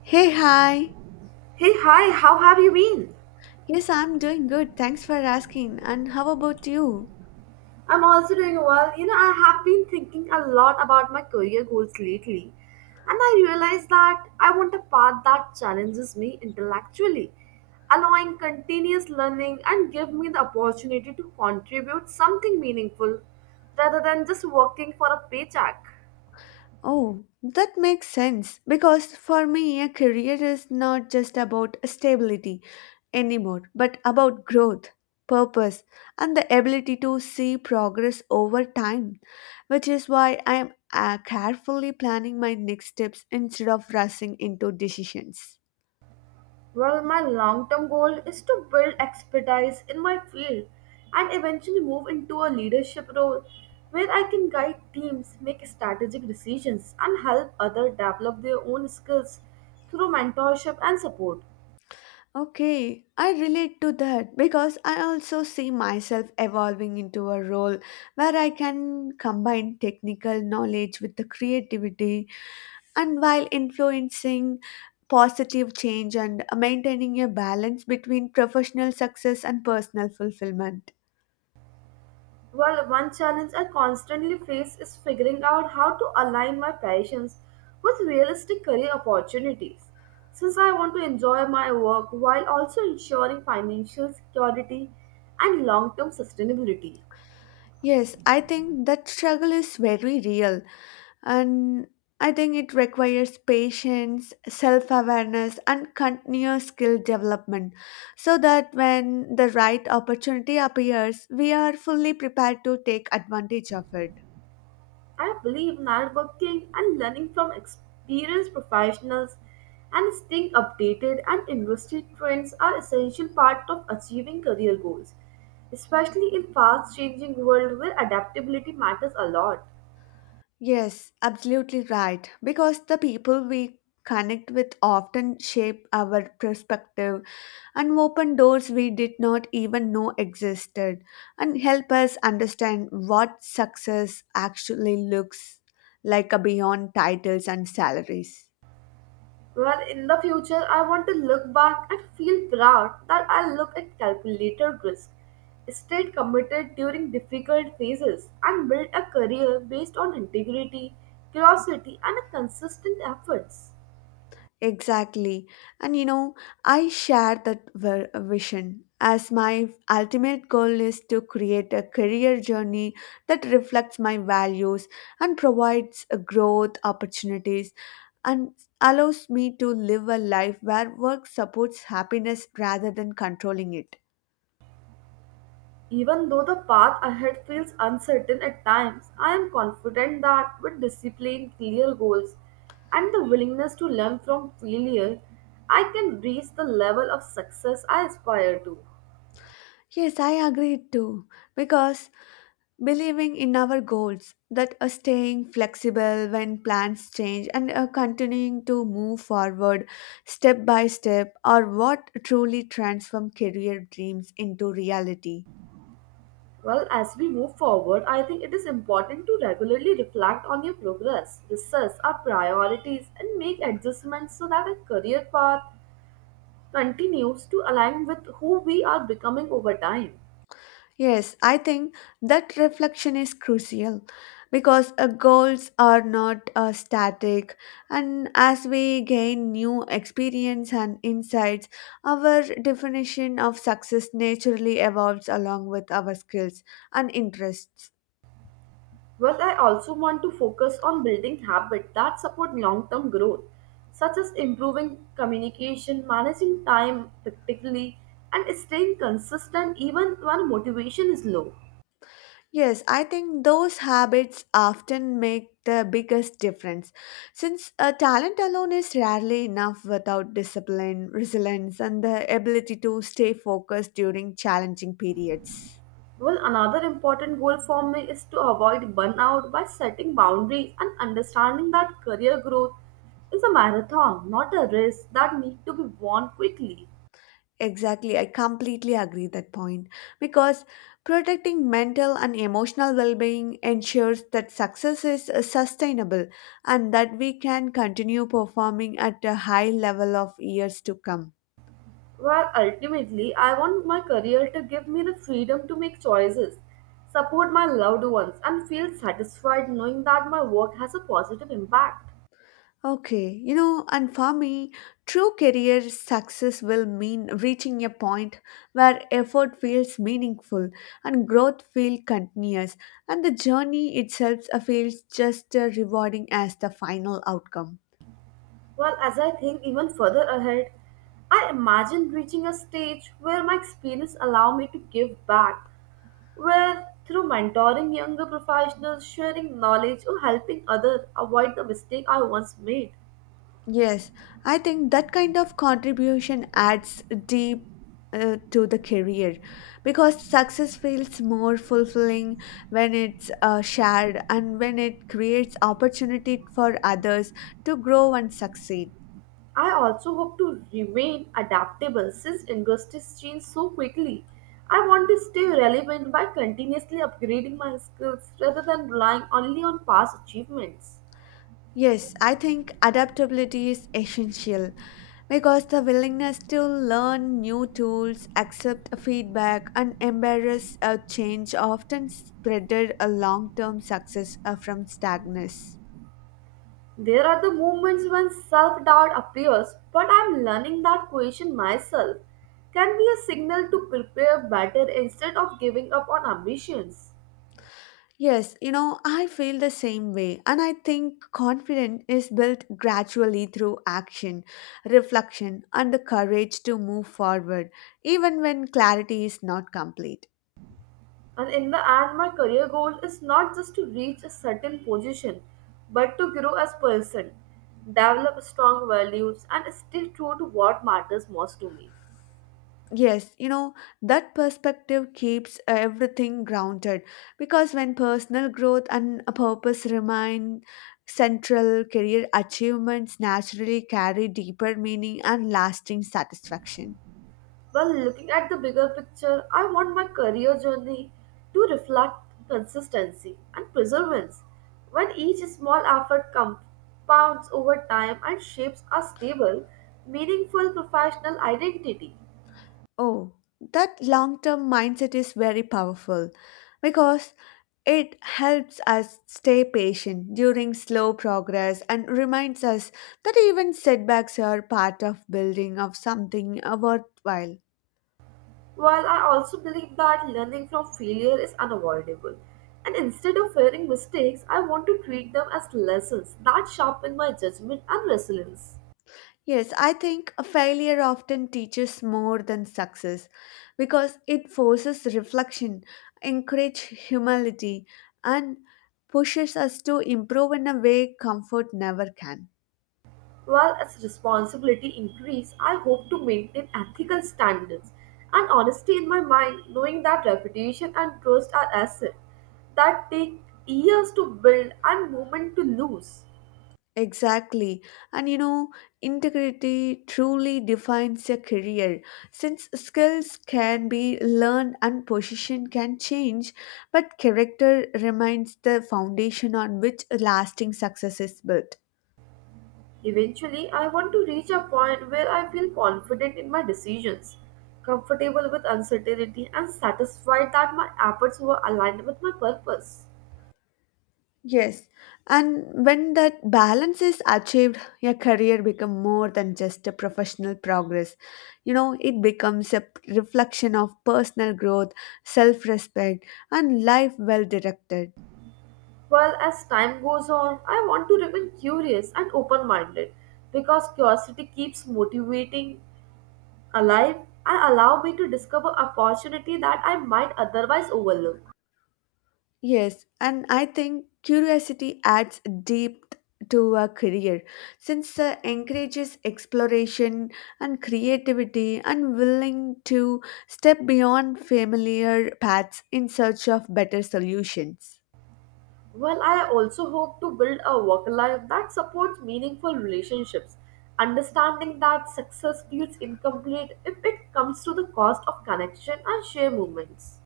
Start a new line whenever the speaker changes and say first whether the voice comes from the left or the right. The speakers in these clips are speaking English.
left: Hey, hi.
right: Hey, hi, how have you been?
left: Yes, I'm doing good. Thanks for asking. And how about you?
right: I'm also doing well. You know, I have been thinking a lot about my career goals lately, and I realized that I want a path that challenges me intellectually, allowing continuous learning and give me the opportunity to contribute something meaningful rather than just working for a paycheck.
left: Oh, that makes sense. Because for me, a career is not just about stability anymore, but about growth, purpose, and the ability to see progress over time, which is why I'm carefully planning my next steps instead of rushing into decisions.
right: Well, my long term goal is to build expertise in my field and eventually move into a leadership role where I can guide teams, make strategic decisions, and help others develop their own skills through mentorship and support.
left: Okay, I relate to that because I also see myself evolving into a role where I can combine technical knowledge with the creativity and while influencing positive change and maintaining a balance between professional success and personal fulfillment.
right: Well, one challenge I constantly face is figuring out how to align my passions with realistic career opportunities, since I want to enjoy my work while also ensuring financial security and long term sustainability.
left: Yes, I think that struggle is very real and I think it requires patience, self awareness, and continuous skill development so that when the right opportunity appears, we are fully prepared to take advantage of it.
right: I believe networking and learning from experienced professionals and staying updated and industry trends are essential part of achieving career goals, especially in fast changing world where adaptability matters a lot.
left: Yes, absolutely right. Because the people we connect with often shape our perspective and open doors we did not even know existed and help us understand what success actually looks like beyond titles and salaries.
right: Well, in the future, I want to look back and feel proud that I look at calculated risk, stayed committed during difficult phases, and built a career based on integrity, curiosity, and consistent efforts.
left: Exactly. And you know, I share that vision as my ultimate goal is to create a career journey that reflects my values and provides a growth opportunities and allows me to live a life where work supports happiness rather than controlling it.
right: Even though the path ahead feels uncertain at times, I am confident that with discipline, clear goals, and the willingness to learn from failure, I can reach the level of success I aspire to.
left: Yes, I agree too. Because believing in our goals that staying flexible when plans change and continuing to move forward step by step are what truly transform career dreams into reality.
right: Well, as we move forward, I think it is important to regularly reflect on your progress, research our priorities, and make adjustments so that our career path continues to align with who we are becoming over time.
left: Yes, I think that reflection is crucial because goals are not static and as we gain new experience and insights our definition of success naturally evolves along with our skills and interests.
right: Well, I also want to focus on building habits that support long term growth, such as improving communication, managing time practically, and staying consistent even when motivation is low.
left: Yes, I think those habits often make the biggest difference since talent alone is rarely enough without discipline, resilience, and the ability to stay focused during challenging periods.
right: Well, another important goal for me is to avoid burnout by setting boundaries and understanding that career growth is a marathon, not a race that needs to be won quickly.
left: Exactly, I completely agree that point because protecting mental and emotional well-being ensures that success is sustainable and that we can continue performing at a high level of years to come.
right: Well, ultimately, I want my career to give me the freedom to make choices, support my loved ones, and feel satisfied knowing that my work has a positive impact.
left: Okay, you know, and for me, true career success will mean reaching a point where effort feels meaningful and growth feels continuous, and the journey itself feels just as rewarding as the final outcome.
right: Well, as I think even further ahead, I imagine reaching a stage where my experience allow me to give back, where through mentoring younger professionals, sharing knowledge, or helping others avoid the mistake I once made.
left: Yes, I think that kind of contribution adds deep to the career because success feels more fulfilling when it's shared and when it creates opportunity for others to grow and succeed.
right: I also hope to remain adaptable since industries change so quickly. I want to stay relevant by continuously upgrading my skills rather than relying only on past achievements.
left: Yes, I think adaptability is essential because the willingness to learn new tools, accept feedback, and embrace a change often spreaded a long-term success from stagnance.
right: There are the moments when self doubt appears, but I'm learning that question myself can be a signal to prepare better instead of giving up on ambitions.
left: Yes, you know, I feel the same way. And I think confidence is built gradually through action, reflection, and the courage to move forward, even when clarity is not complete.
right: And in the end, my career goal is not just to reach a certain position, but to grow as person, develop strong values, and stay true to what matters most to me.
left: Yes, you know, that perspective keeps everything grounded because when personal growth and a purpose remain central, career achievements naturally carry deeper meaning and lasting satisfaction.
right: While looking at the bigger picture, I want my career journey to reflect consistency and perseverance, when each small effort compounds over time and shapes a stable, meaningful professional identity.
left: Oh, that long term mindset is very powerful because it helps us stay patient during slow progress and reminds us that even setbacks are part of building of something worthwhile.
right: While I also believe that learning from failure is unavoidable, and instead of fearing mistakes, I want to treat them as lessons that sharpen my judgment and resilience.
left: Yes, I think a failure often teaches more than success because it forces reflection, encourages humility, and pushes us to improve in a way comfort never can.
right: While as responsibility increase, I hope to maintain ethical standards and honesty in my mind, knowing that reputation and trust are assets that take years to build and moment to lose.
left: Exactly. And you know, integrity truly defines a career. Since skills can be learned and position can change, but character remains the foundation on which lasting success is built.
right: Eventually, I want to reach a point where I feel confident in my decisions, comfortable with uncertainty, and satisfied that my efforts were aligned with my purpose.
left: Yes. And when that balance is achieved, your career becomes more than just a professional progress. You know, it becomes a reflection of personal growth, self respect, and life well directed.
right: While as time goes on, I want to remain curious and open minded because curiosity keeps motivating alive and allow me to discover opportunity that I might otherwise overlook.
left: Yes, and I think curiosity adds depth to a career since encourages exploration and creativity and willing to step beyond familiar paths in search of better solutions.
right: Well, I also hope to build a work life that supports meaningful relationships, understanding that success feels incomplete if it comes to the cost of connection and shared moments.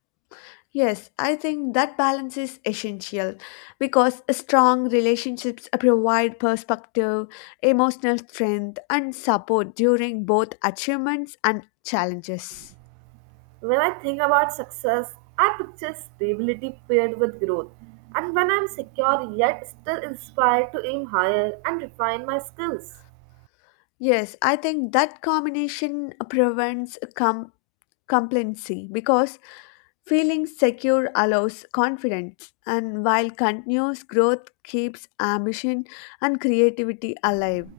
left: Yes, I think that balance is essential because strong relationships provide perspective, emotional strength, and support during both achievements and challenges.
right: When I think about success, I picture stability paired with growth, and when I'm secure yet still inspired to aim higher and refine my skills.
left: Yes, I think that combination prevents complacency because feeling secure allows confidence, and while continuous growth keeps ambition and creativity alive.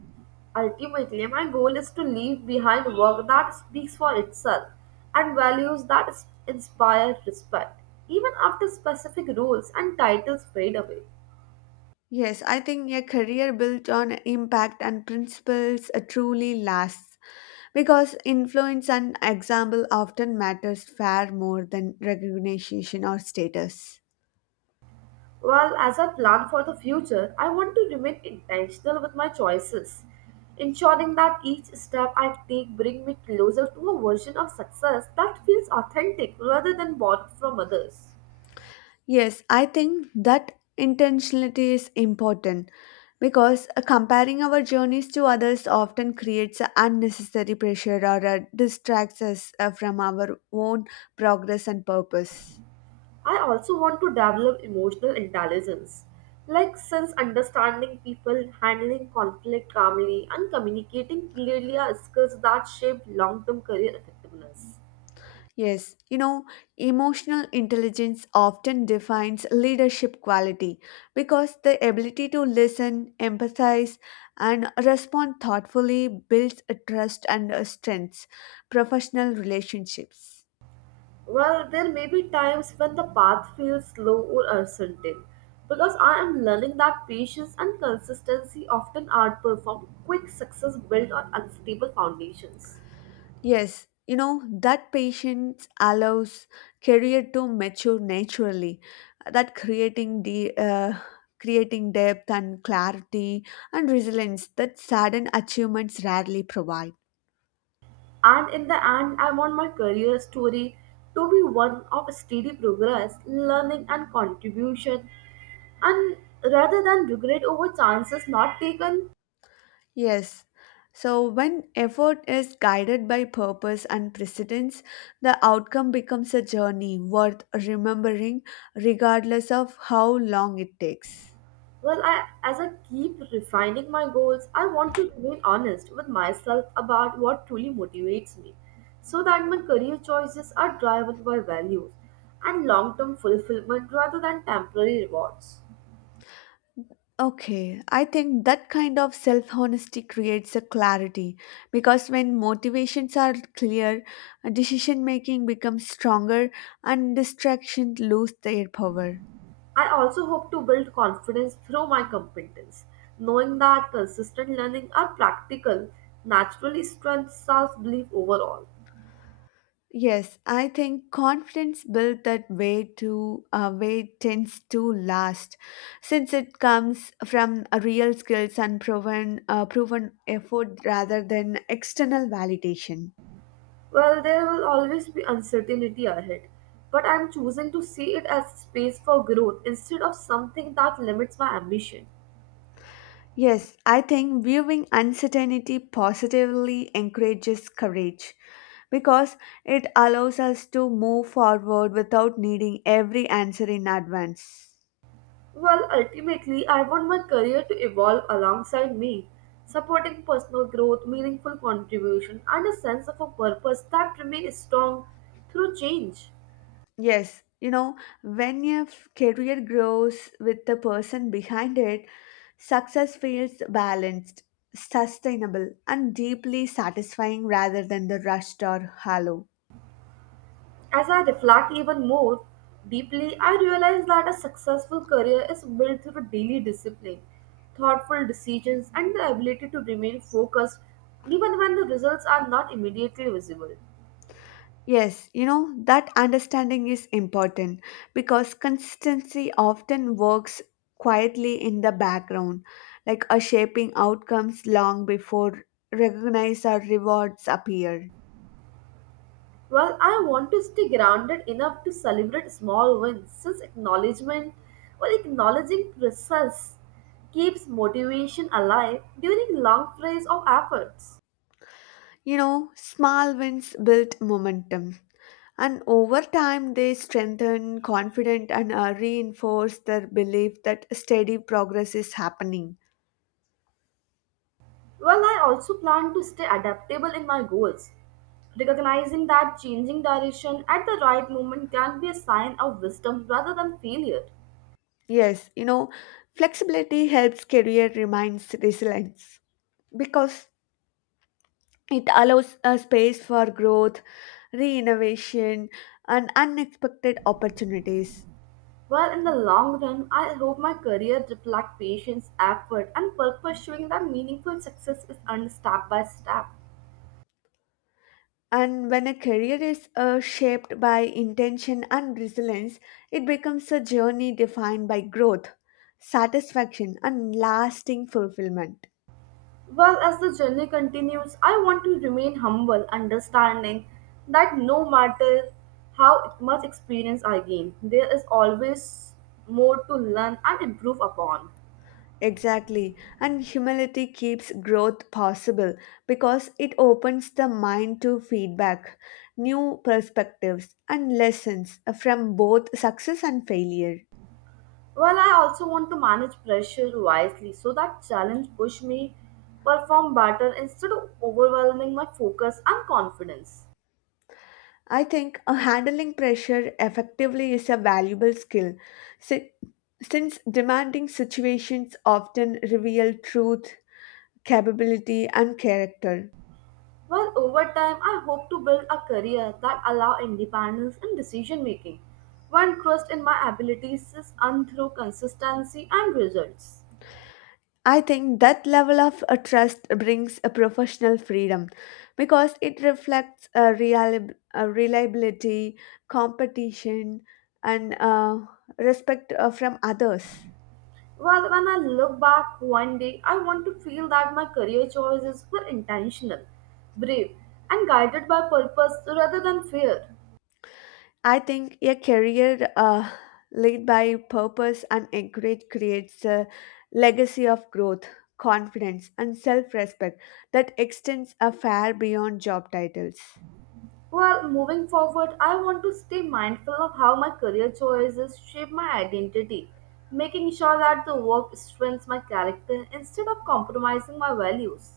right: Ultimately, my goal is to leave behind work that speaks for itself and values that inspire respect, even after specific roles and titles fade away.
left: Yes, I think a career built on impact and principles truly lasts because influence and example often matters far more than recognition or status.
right: Well, as I plan for the future, I want to remain intentional with my choices, ensuring that each step I take bring me closer to a version of success that feels authentic rather than borrowed from others.
left: Yes, I think that intentionality is important because comparing our journeys to others often creates a unnecessary pressure or distracts us from our own progress and purpose.
right: I also want to develop emotional intelligence, like since understanding people, handling conflict calmly, and communicating clearly are skills that shape long term career effectiveness.
left: Yes, you know, emotional intelligence often defines leadership quality because the ability to listen, empathize, and respond thoughtfully builds a trust and strengths professional relationships.
right: Well, there may be times when the path feels slow or uncertain because I am learning that patience and consistency often outperform quick success built on unstable foundations.
left: Yes, you know, that patience allows career to mature naturally. That creating depth and clarity and resilience that sudden achievements rarely provide.
right: And in the end, I want my career story to be one of steady progress, learning, and contribution, and rather than regret over chances not taken,
left: Yes. So when effort is guided by purpose and precedence, the outcome becomes a journey worth remembering regardless of how long it takes.
right: well, as I keep refining my goals, I want to remain honest with myself about what truly motivates me so that my career choices are driven by values and long term fulfillment rather than temporary rewards.
left: Okay, I think that kind of self honesty creates a clarity because when motivations are clear, decision making becomes stronger and distractions lose their power.
right: I also hope to build confidence through my competence, knowing that consistent learning and practical naturally strengthens self-belief overall.
left: Yes, I think confidence built that way tends to last, since it comes from a real skills and proven effort rather than external validation.
right: Well, there will always be uncertainty ahead, but I'm choosing to see it as space for growth instead of something that limits my ambition.
left: Yes, I think viewing uncertainty positively encourages courage because it allows us to move forward without needing every answer in advance.
right: Well, ultimately, I want my career to evolve alongside me, supporting personal growth, meaningful contribution, and a sense of a purpose that remains strong through change.
left: Yes, you know, when your career grows with the person behind it, success feels balanced, sustainable, and deeply satisfying rather than the rushed or hollow.
right: As I reflect even more deeply, I realize that a successful career is built through daily discipline, thoughtful decisions, and the ability to remain focused even when the results are not immediately visible.
left: Yes, you know, that understanding is important because consistency often works quietly in the background, like a shaping outcomes long before recognized or rewards appear.
right: Well, I want to stay grounded enough to celebrate small wins since acknowledgement or acknowledging process keeps motivation alive during long periods of efforts.
left: You know, small wins build momentum, and over time they strengthen confidence and reinforce their belief that steady progress is happening.
right: Well, I also plan to stay adaptable in my goals, recognizing that changing direction at the right moment can be a sign of wisdom rather than failure.
left: Yes, you know, flexibility helps career remains resilience because it allows a space for growth, re-innovation, and unexpected opportunities.
right: Well, in the long run, I hope my career reflects patience, effort, and purpose, showing that meaningful success is earned step by step.
left: And when a career is shaped by intention and resilience, it becomes a journey defined by growth, satisfaction, and lasting fulfillment.
right: Well, as the journey continues, I want to remain humble, understanding that no matter how much experience I gain, there is always more to learn and improve upon.
left: Exactly. And humility keeps growth possible because it opens the mind to feedback, new perspectives, and lessons from both success and failure.
right: Well, I also want to manage pressure wisely so that challenge push me perform better instead of overwhelming my focus and confidence.
left: I think handling pressure effectively is a valuable skill si- since demanding situations often reveal truth, capability, and character.
right: Well, over time, I hope to build a career that allow independence in decision making, when trust in my abilities is earned through consistency and results.
left: I think that level of trust brings a professional freedom because it reflects a a reliability, competition, and respect from others.
right: Well, when I look back one day, I want to feel that my career choices were intentional, brave, and guided by purpose rather than fear.
left: I think a career led by purpose and encourage creates a legacy of growth, confidence, and self respect that extends a far beyond job titles.
right: Well, moving forward, I want to stay mindful of how my career choices shape my identity, making sure that the work strengthens my character instead of compromising my values.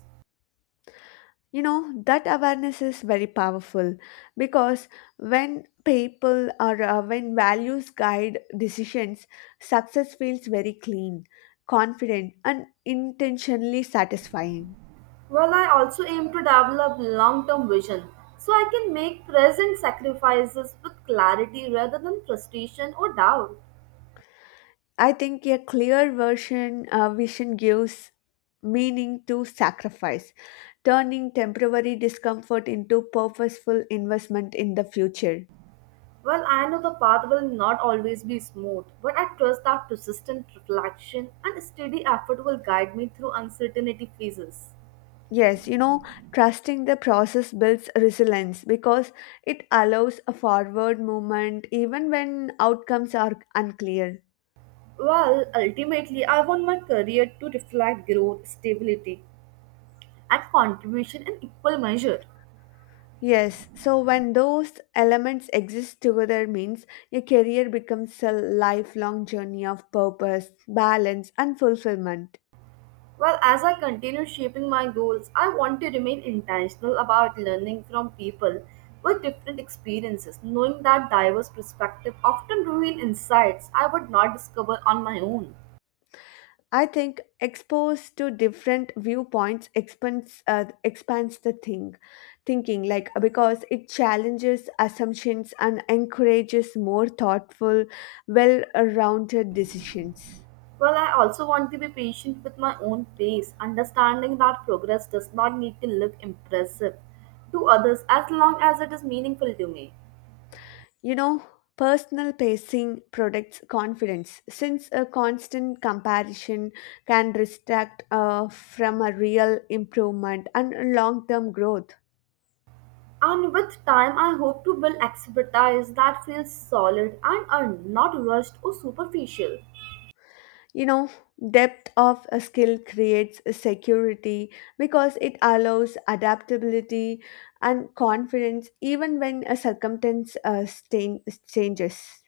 left: You know, that awareness is very powerful because when people or when values guide decisions, success feels very clean, confident, and intentionally satisfying.
right: Well, I also aim to develop long term vision so I can make present sacrifices with clarity rather than frustration or doubt.
left: I think a clear version vision gives meaning to sacrifice, turning temporary discomfort into purposeful investment in the future.
right: Well, I know the path will not always be smooth, but I trust that persistent reflection and steady effort will guide me through uncertainty phases.
left: Yes, you know, trusting the process builds resilience because it allows a forward movement even when outcomes are unclear.
right: Well, ultimately, I want my career to reflect growth, stability, and contribution in equal measure.
left: Yes, so when those elements exist together means your career becomes a lifelong journey of purpose, balance and fulfillment.
right: Well, as I continue shaping my goals, I want to remain intentional about learning from people with different experiences, knowing that diverse perspectives often reveal insights I would not discover on my own.
left: I think exposed to different viewpoints expands the thing thinking like because it challenges assumptions and encourages more thoughtful well-rounded decisions.
right: Well, I also want to be patient with my own pace, understanding that progress does not need to look impressive to others as long as it is meaningful to me.
left: You know, personal pacing protects confidence since a constant comparison can distract from a real improvement and long-term growth.
right: And with time, I hope to build expertise that feels solid and are not rushed or superficial.
left: You know, depth of a skill creates a security because it allows adaptability and confidence even when a circumstance changes.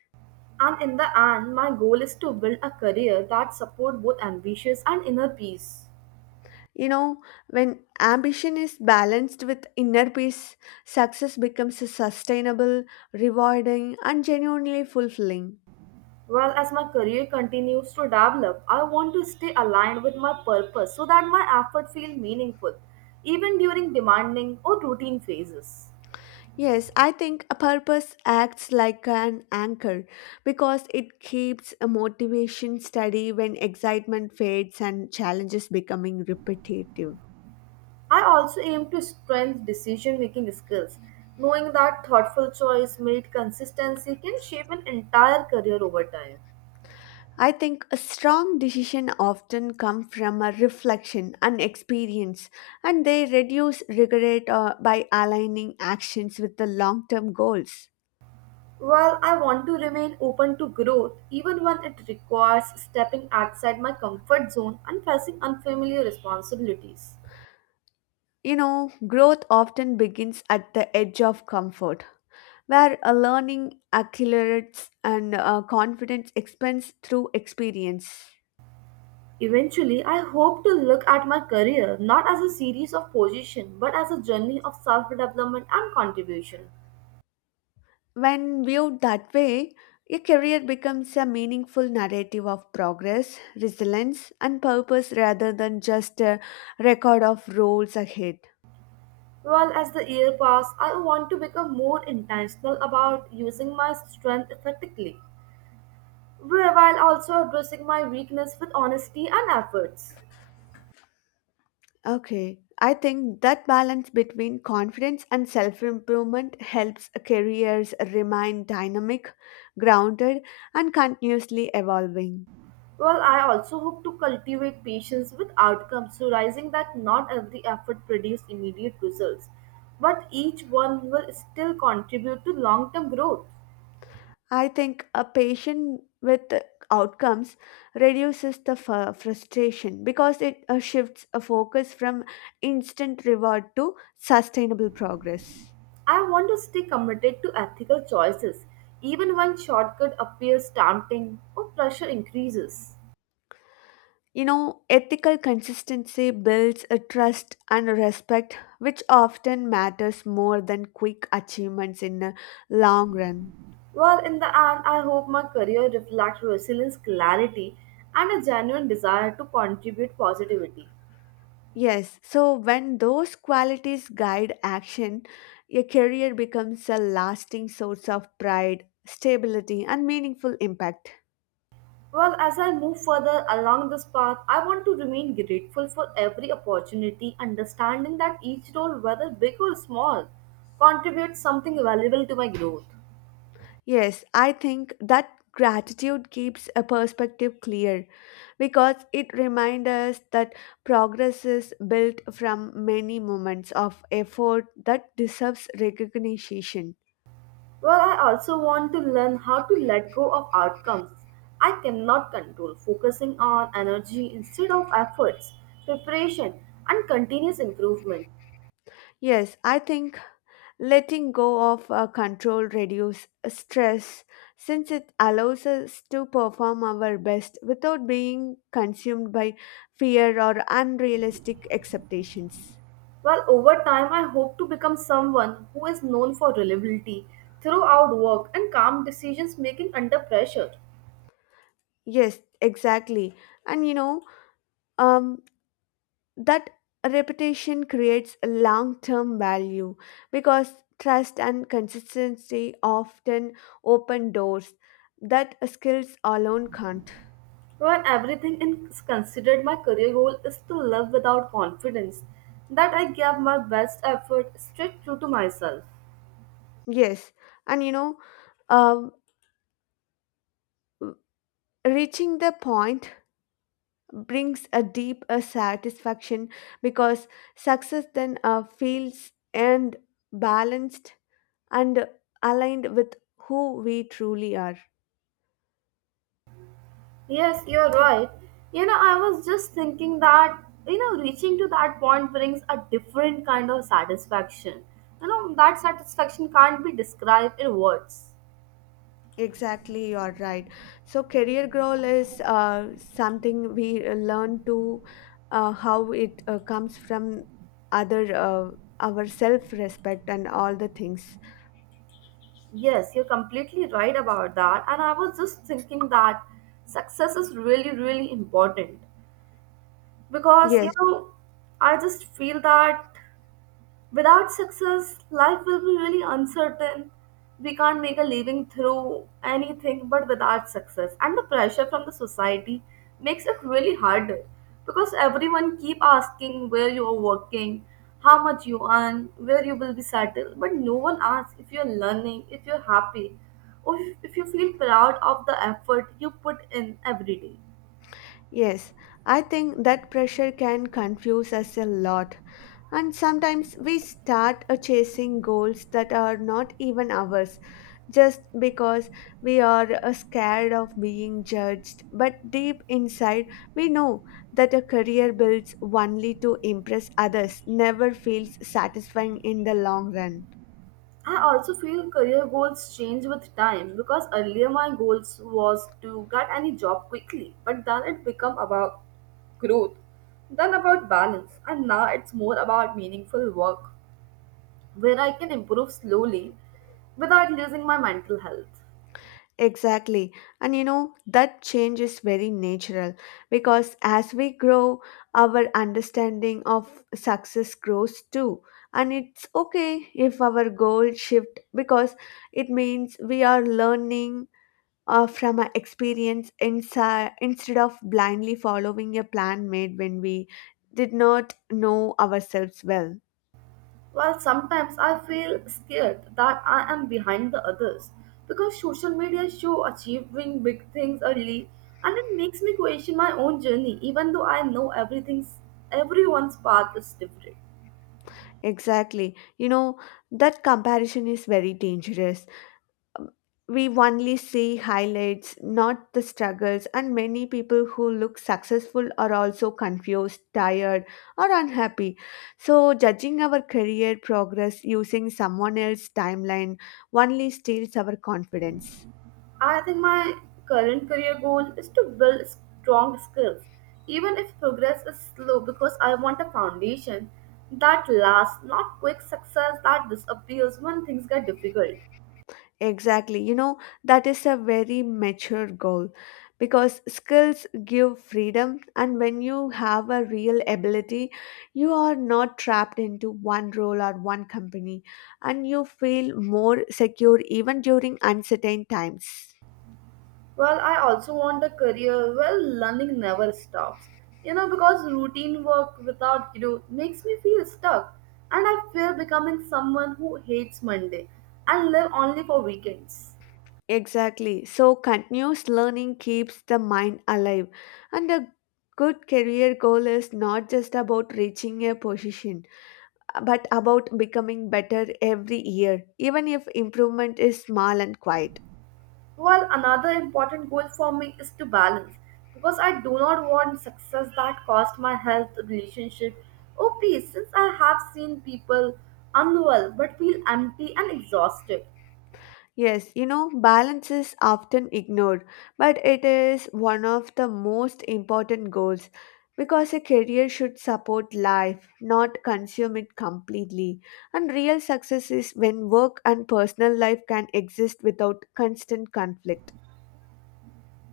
right: And in the end, my goal is to build a career that supports both ambitions and inner peace.
left: You know, when ambition is balanced with inner peace success becomes sustainable rewarding and genuinely fulfilling.
right: Well, as my career continues to develop, I want to stay aligned with my purpose so that my effort feel meaningful, even during demanding or routine phases.
left: Yes, I think a purpose acts like an anchor because it keeps a motivation steady when excitement fades and challenges becoming repetitive.
right: I also aim to strengthen decision making skills, knowing that thoughtful choice made consistency can shape an entire career over time.
left: I think a strong decision often come from a reflection and experience and they reduce regret by aligning actions with the long-term goals.
right: While I want to remain open to growth, even when it requires stepping outside my comfort zone and facing unfamiliar responsibilities.
left: You know, growth often begins at the edge of comfort where learning accelerates and confidence expands through experience.
right: Eventually, I hope to look at my career not as a series of positions but as a journey of self development and contribution.
left: When viewed that way, a career becomes a meaningful narrative of progress, resilience, and purpose rather than just a record of roles ahead.
right: Well, as the year passes, I want to become more intentional about using my strength effectively, while also addressing my weakness with honesty and efforts.
left: Okay, I think that balance between confidence and self improvement helps careers remain dynamic, grounded, and continuously evolving.
right: Well, I also hope to cultivate patience with outcomes, realizing that not every effort produces immediate results, but each one will still contribute to long term growth.
left: I think a patient with outcomes reduces the frustration because it shifts a focus from instant reward to sustainable progress.
right: I want to stay committed to ethical choices, even when shortcut appears tempting or pressure increases.
left: You know, ethical consistency builds a trust and a respect, which often matters more than quick achievements in the long run.
right: Well, in the end, I hope my career reflects resilience, clarity, and a genuine desire to contribute positivity.
left: Yes, so when those qualities guide action, a career becomes a lasting source of pride, stability, and meaningful impact.
right: Well, as I move further along this path, I want to remain grateful for every opportunity, understanding that each role, whether big or small, contributes something valuable to my growth.
left: Yes, I think that gratitude keeps a perspective clear because it reminds us that progress is built from many moments of effort that deserves recognition.
right: Well, I also want to learn how to let go of outcomes I cannot control, focusing on energy instead of efforts, preparation, and continuous improvement.
left: Yes, I think letting go of control reduces stress since it allows us to perform our best without being consumed by fear or unrealistic expectations.
right: Well, over time, I hope to become someone who is known for reliability throughout work and calm decisions making under pressure.
left: Yes, exactly. And you know, um, that reputation creates a long-term value because trust and consistency often open doors that skills alone can't.
right: When everything is considered, my career goal is to live without confidence that I gave my best effort straight true to myself.
left: Yes, and you know, um, reaching the point brings a deep satisfaction because success then feels and balanced and aligned with who we truly are.
right: Yes, you're right. You know, I was just thinking that, you know, reaching to that point brings a different kind of satisfaction. You know, that satisfaction can't be described in words.
left: Exactly, you're right. So, career goal is something we learn to how it comes from other our self respect and all the things.
right: Yes, you're completely right about that. And I was just thinking that success is really, really important because, you
left: Yes.
right: know, I just feel that without success, life will be really uncertain. We can't make a living through anything but without success. And the pressure from the society makes it really harder because everyone keep asking where you are working, how much you earn, where you will be settled, but no one asks if you're learning, if you're happy, or if you feel proud of the effort you put in every day.
left: Yes, I think that pressure can confuse us a lot, and sometimes we start chasing goals that are not even ours just because we are scared of being judged. But deep inside, we know that a career built only to impress others never feels satisfying in the long run.
right: I also feel career goals change with time because earlier my goals was to get any job quickly, but then it become about growth, then about balance, and now it's more about meaningful work where I can improve slowly without losing my mental health.
left: Exactly. And you know, that change is very natural because as we grow, our understanding of success grows too. And it's okay if our goals shift because it means we are learning from our experience inside instead of blindly following a plan made when we did not know ourselves well.
right: While sometimes I feel scared that I am behind the others because social media show achieving big things early and it makes me question my own journey even though I know everything's everyone's path is different.
left: Exactly. You know, that comparison is very dangerous, we only see highlights, not the struggles, and many people who look successful are also confused, tired, or unhappy. So, judging our career progress using someone else's timeline only steals our confidence.
right: I think my current career goal is to build strong skills even if progress is slow because I want a foundation that lasts not quick success that disappears when things get difficult.
left: Exactly. You know, that is a very mature goal because skills give freedom, and when you have a real ability, you are not trapped into one role or one company, and you feel more secure even during uncertain times.
right: Well, I also want a career where learning never stops. You know, because routine work without growth makes me feel stuck, and I fear becoming someone who hates Monday and live only for weekends.
left: Exactly. So, continuous learning keeps the mind alive, and a good career goal is not just about reaching a position, but about becoming better every year, even if improvement is small and quiet.
right: Well, another important goal for me is to balance because I do not want success that cost my health, relationship, or peace. Since I have seen people unwell but feel empty and exhausted,
left: Yes, you know, balance is often ignored, but it is one of the most important goals because a career should support life, not consume it completely. And real success is when work and personal life can exist without constant conflict.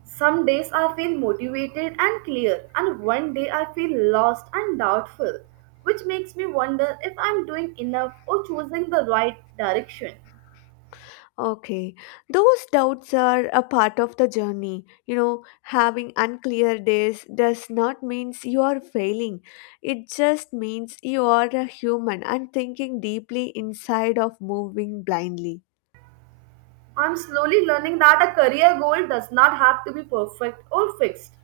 right: some days I feel motivated and clear, and one day I feel lost and doubtful, which makes me wonder if I'm doing enough or choosing the right direction.
left: Okay, those doubts are a part of the journey. You know, having unclear days does not means you are failing. It just means you are a human and thinking deeply inside of moving blindly.
right: I'm slowly learning that a career goal does not have to be perfect or fixed.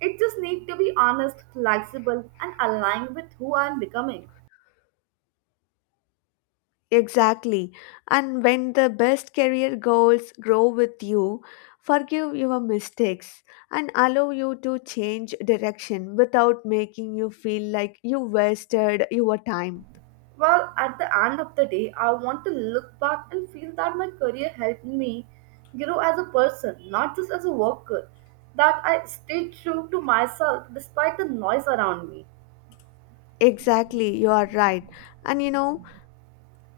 right: It just needs to be honest, flexible, and aligned with who I'm becoming.
left: Exactly. And when the best career goals grow with you, forgive your mistakes and allow you to change direction without making you feel like you wasted your time.
right: Well, at the end of the day, I want to look back and feel that my career helped me grow as a person, not just as a worker. That I stayed true to myself despite the noise around me.
left: Exactly, you are right. And you know,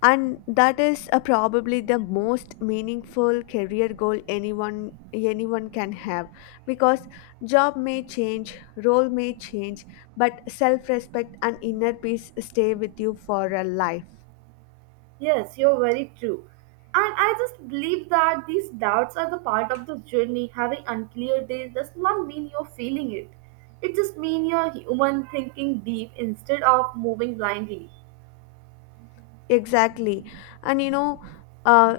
left: and that is probably the most meaningful career goal anyone can have because job may change, role may change, but self-respect and inner peace stay with you for a life.
right: Yes, you're very true. And I just believe that these doubts are the part of the journey. Having unclear days does not mean you're feeling it. It just means you're human thinking deep instead of moving blindly.
left: Exactly. And you know, uh,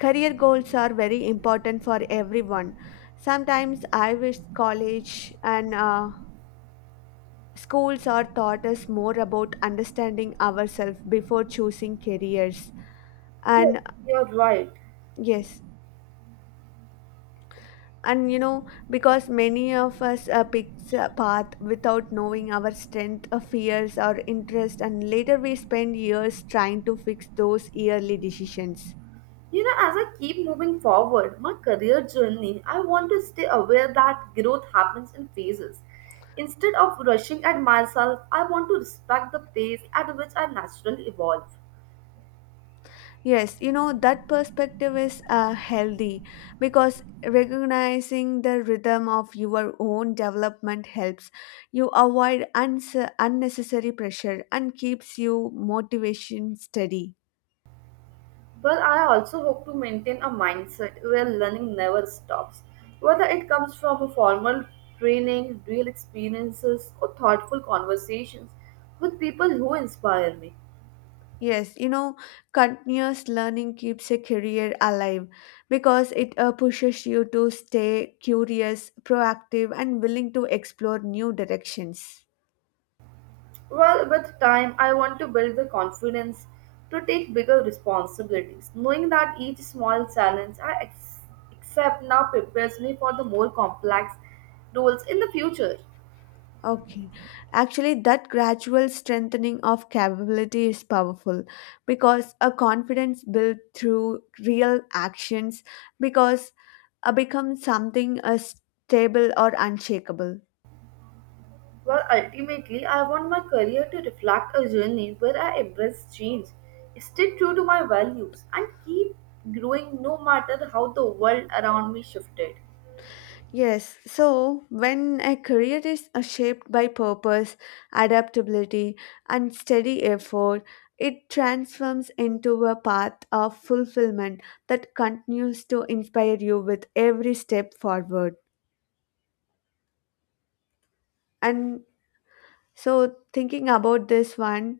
left: career goals are very important for everyone. Sometimes I wish college and Schools are taught us more about understanding ourselves before choosing careers.
right: Yes,
left: And
right: you're right.
left: yes, and you know, because many of us picks a path without knowing our strength, fears, or interest, and later we spend years trying to fix those yearly decisions.
right: You know, as I keep moving forward my career journey, I want to stay aware that growth happens in phases. Instead of rushing at myself, I want to respect the pace at which I naturally evolve.
left: Yes, you know, that perspective is healthy because recognizing the rhythm of your own development helps you avoid unnecessary pressure and keeps you motivation steady.
right: But I also hope to maintain a mindset where learning never stops, whether it comes from a formal training, real experiences, or thoughtful conversations with people who inspire me.
left: Yes, you know, continuous learning keeps a career alive because it pushes you to stay curious, proactive, and willing to explore new directions.
right: Well, with time, I want to build the confidence to take bigger responsibilities, knowing that each small challenge I accept now prepares me for the more complex roles in the future.
left: Okay. Actually, that gradual strengthening of capability is powerful because a confidence built through real actions because becomes something stable or unshakable.
right: Well, ultimately, I want my career to reflect a journey where I embrace change, stay true to my values, and keep growing no matter how the world around me shifted.
left: Yes, so when a career is shaped by purpose, adaptability, and steady effort, it transforms into a path of fulfillment that continues to inspire you with every step forward. And so thinking about this one,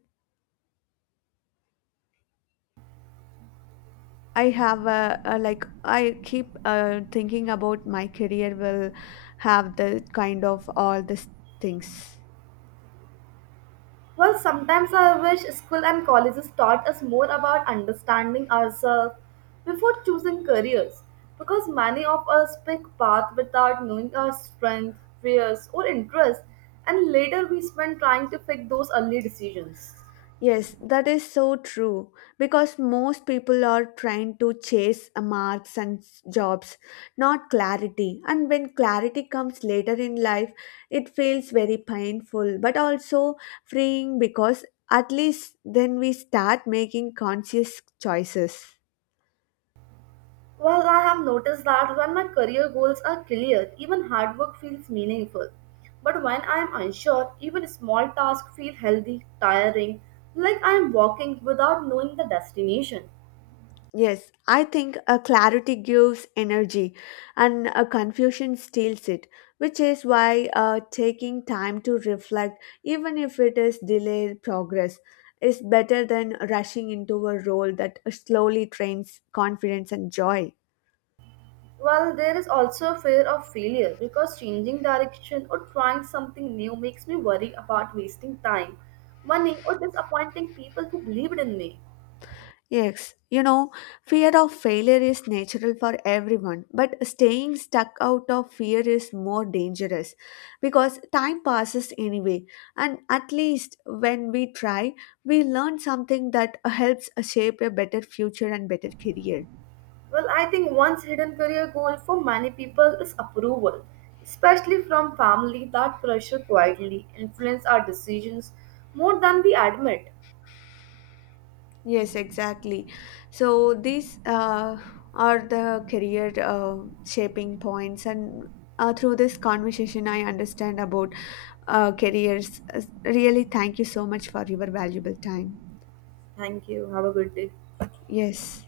left: I have a like I keep thinking about my career will have the kind of all these things.
right: Well, sometimes I wish school and colleges taught us more about understanding ourselves before choosing careers because many of us pick paths without knowing our strength, fears, or interests, and later we spend trying to fix those early decisions.
left: Yes, that is so true because most people are trying to chase marks and jobs, not clarity. And when clarity comes later in life, it feels very painful but also freeing because at least then we start making conscious choices.
right: Well, I have noticed that when my career goals are clear, even hard work feels meaningful. But when I am unsure, even small tasks feel healthy, tiring, like I am walking without knowing the destination.
left: Yes, I think a clarity gives energy and a confusion steals it, which is why taking time to reflect, even if it is delayed progress, is better than rushing into a role that slowly trains confidence and joy.
right: Well, there is also a fear of failure because changing direction or trying something new makes me worry about wasting time, money, or disappointing people who believed in me.
left: Yes, you know, fear of failure is natural for everyone, but staying stuck out of fear is more dangerous because time passes anyway. And at least when we try, we learn something that helps shape a better future and better career.
right: Well, I think one's hidden career goal for many people is approval, especially from family. That pressure quietly influences our decisions more than we admit.
left: Yes, exactly. So these are the career shaping points, and through this conversation, I understand about careers. Really, thank you so much for your valuable time.
right: Thank you. Have a good day.
left: Yes.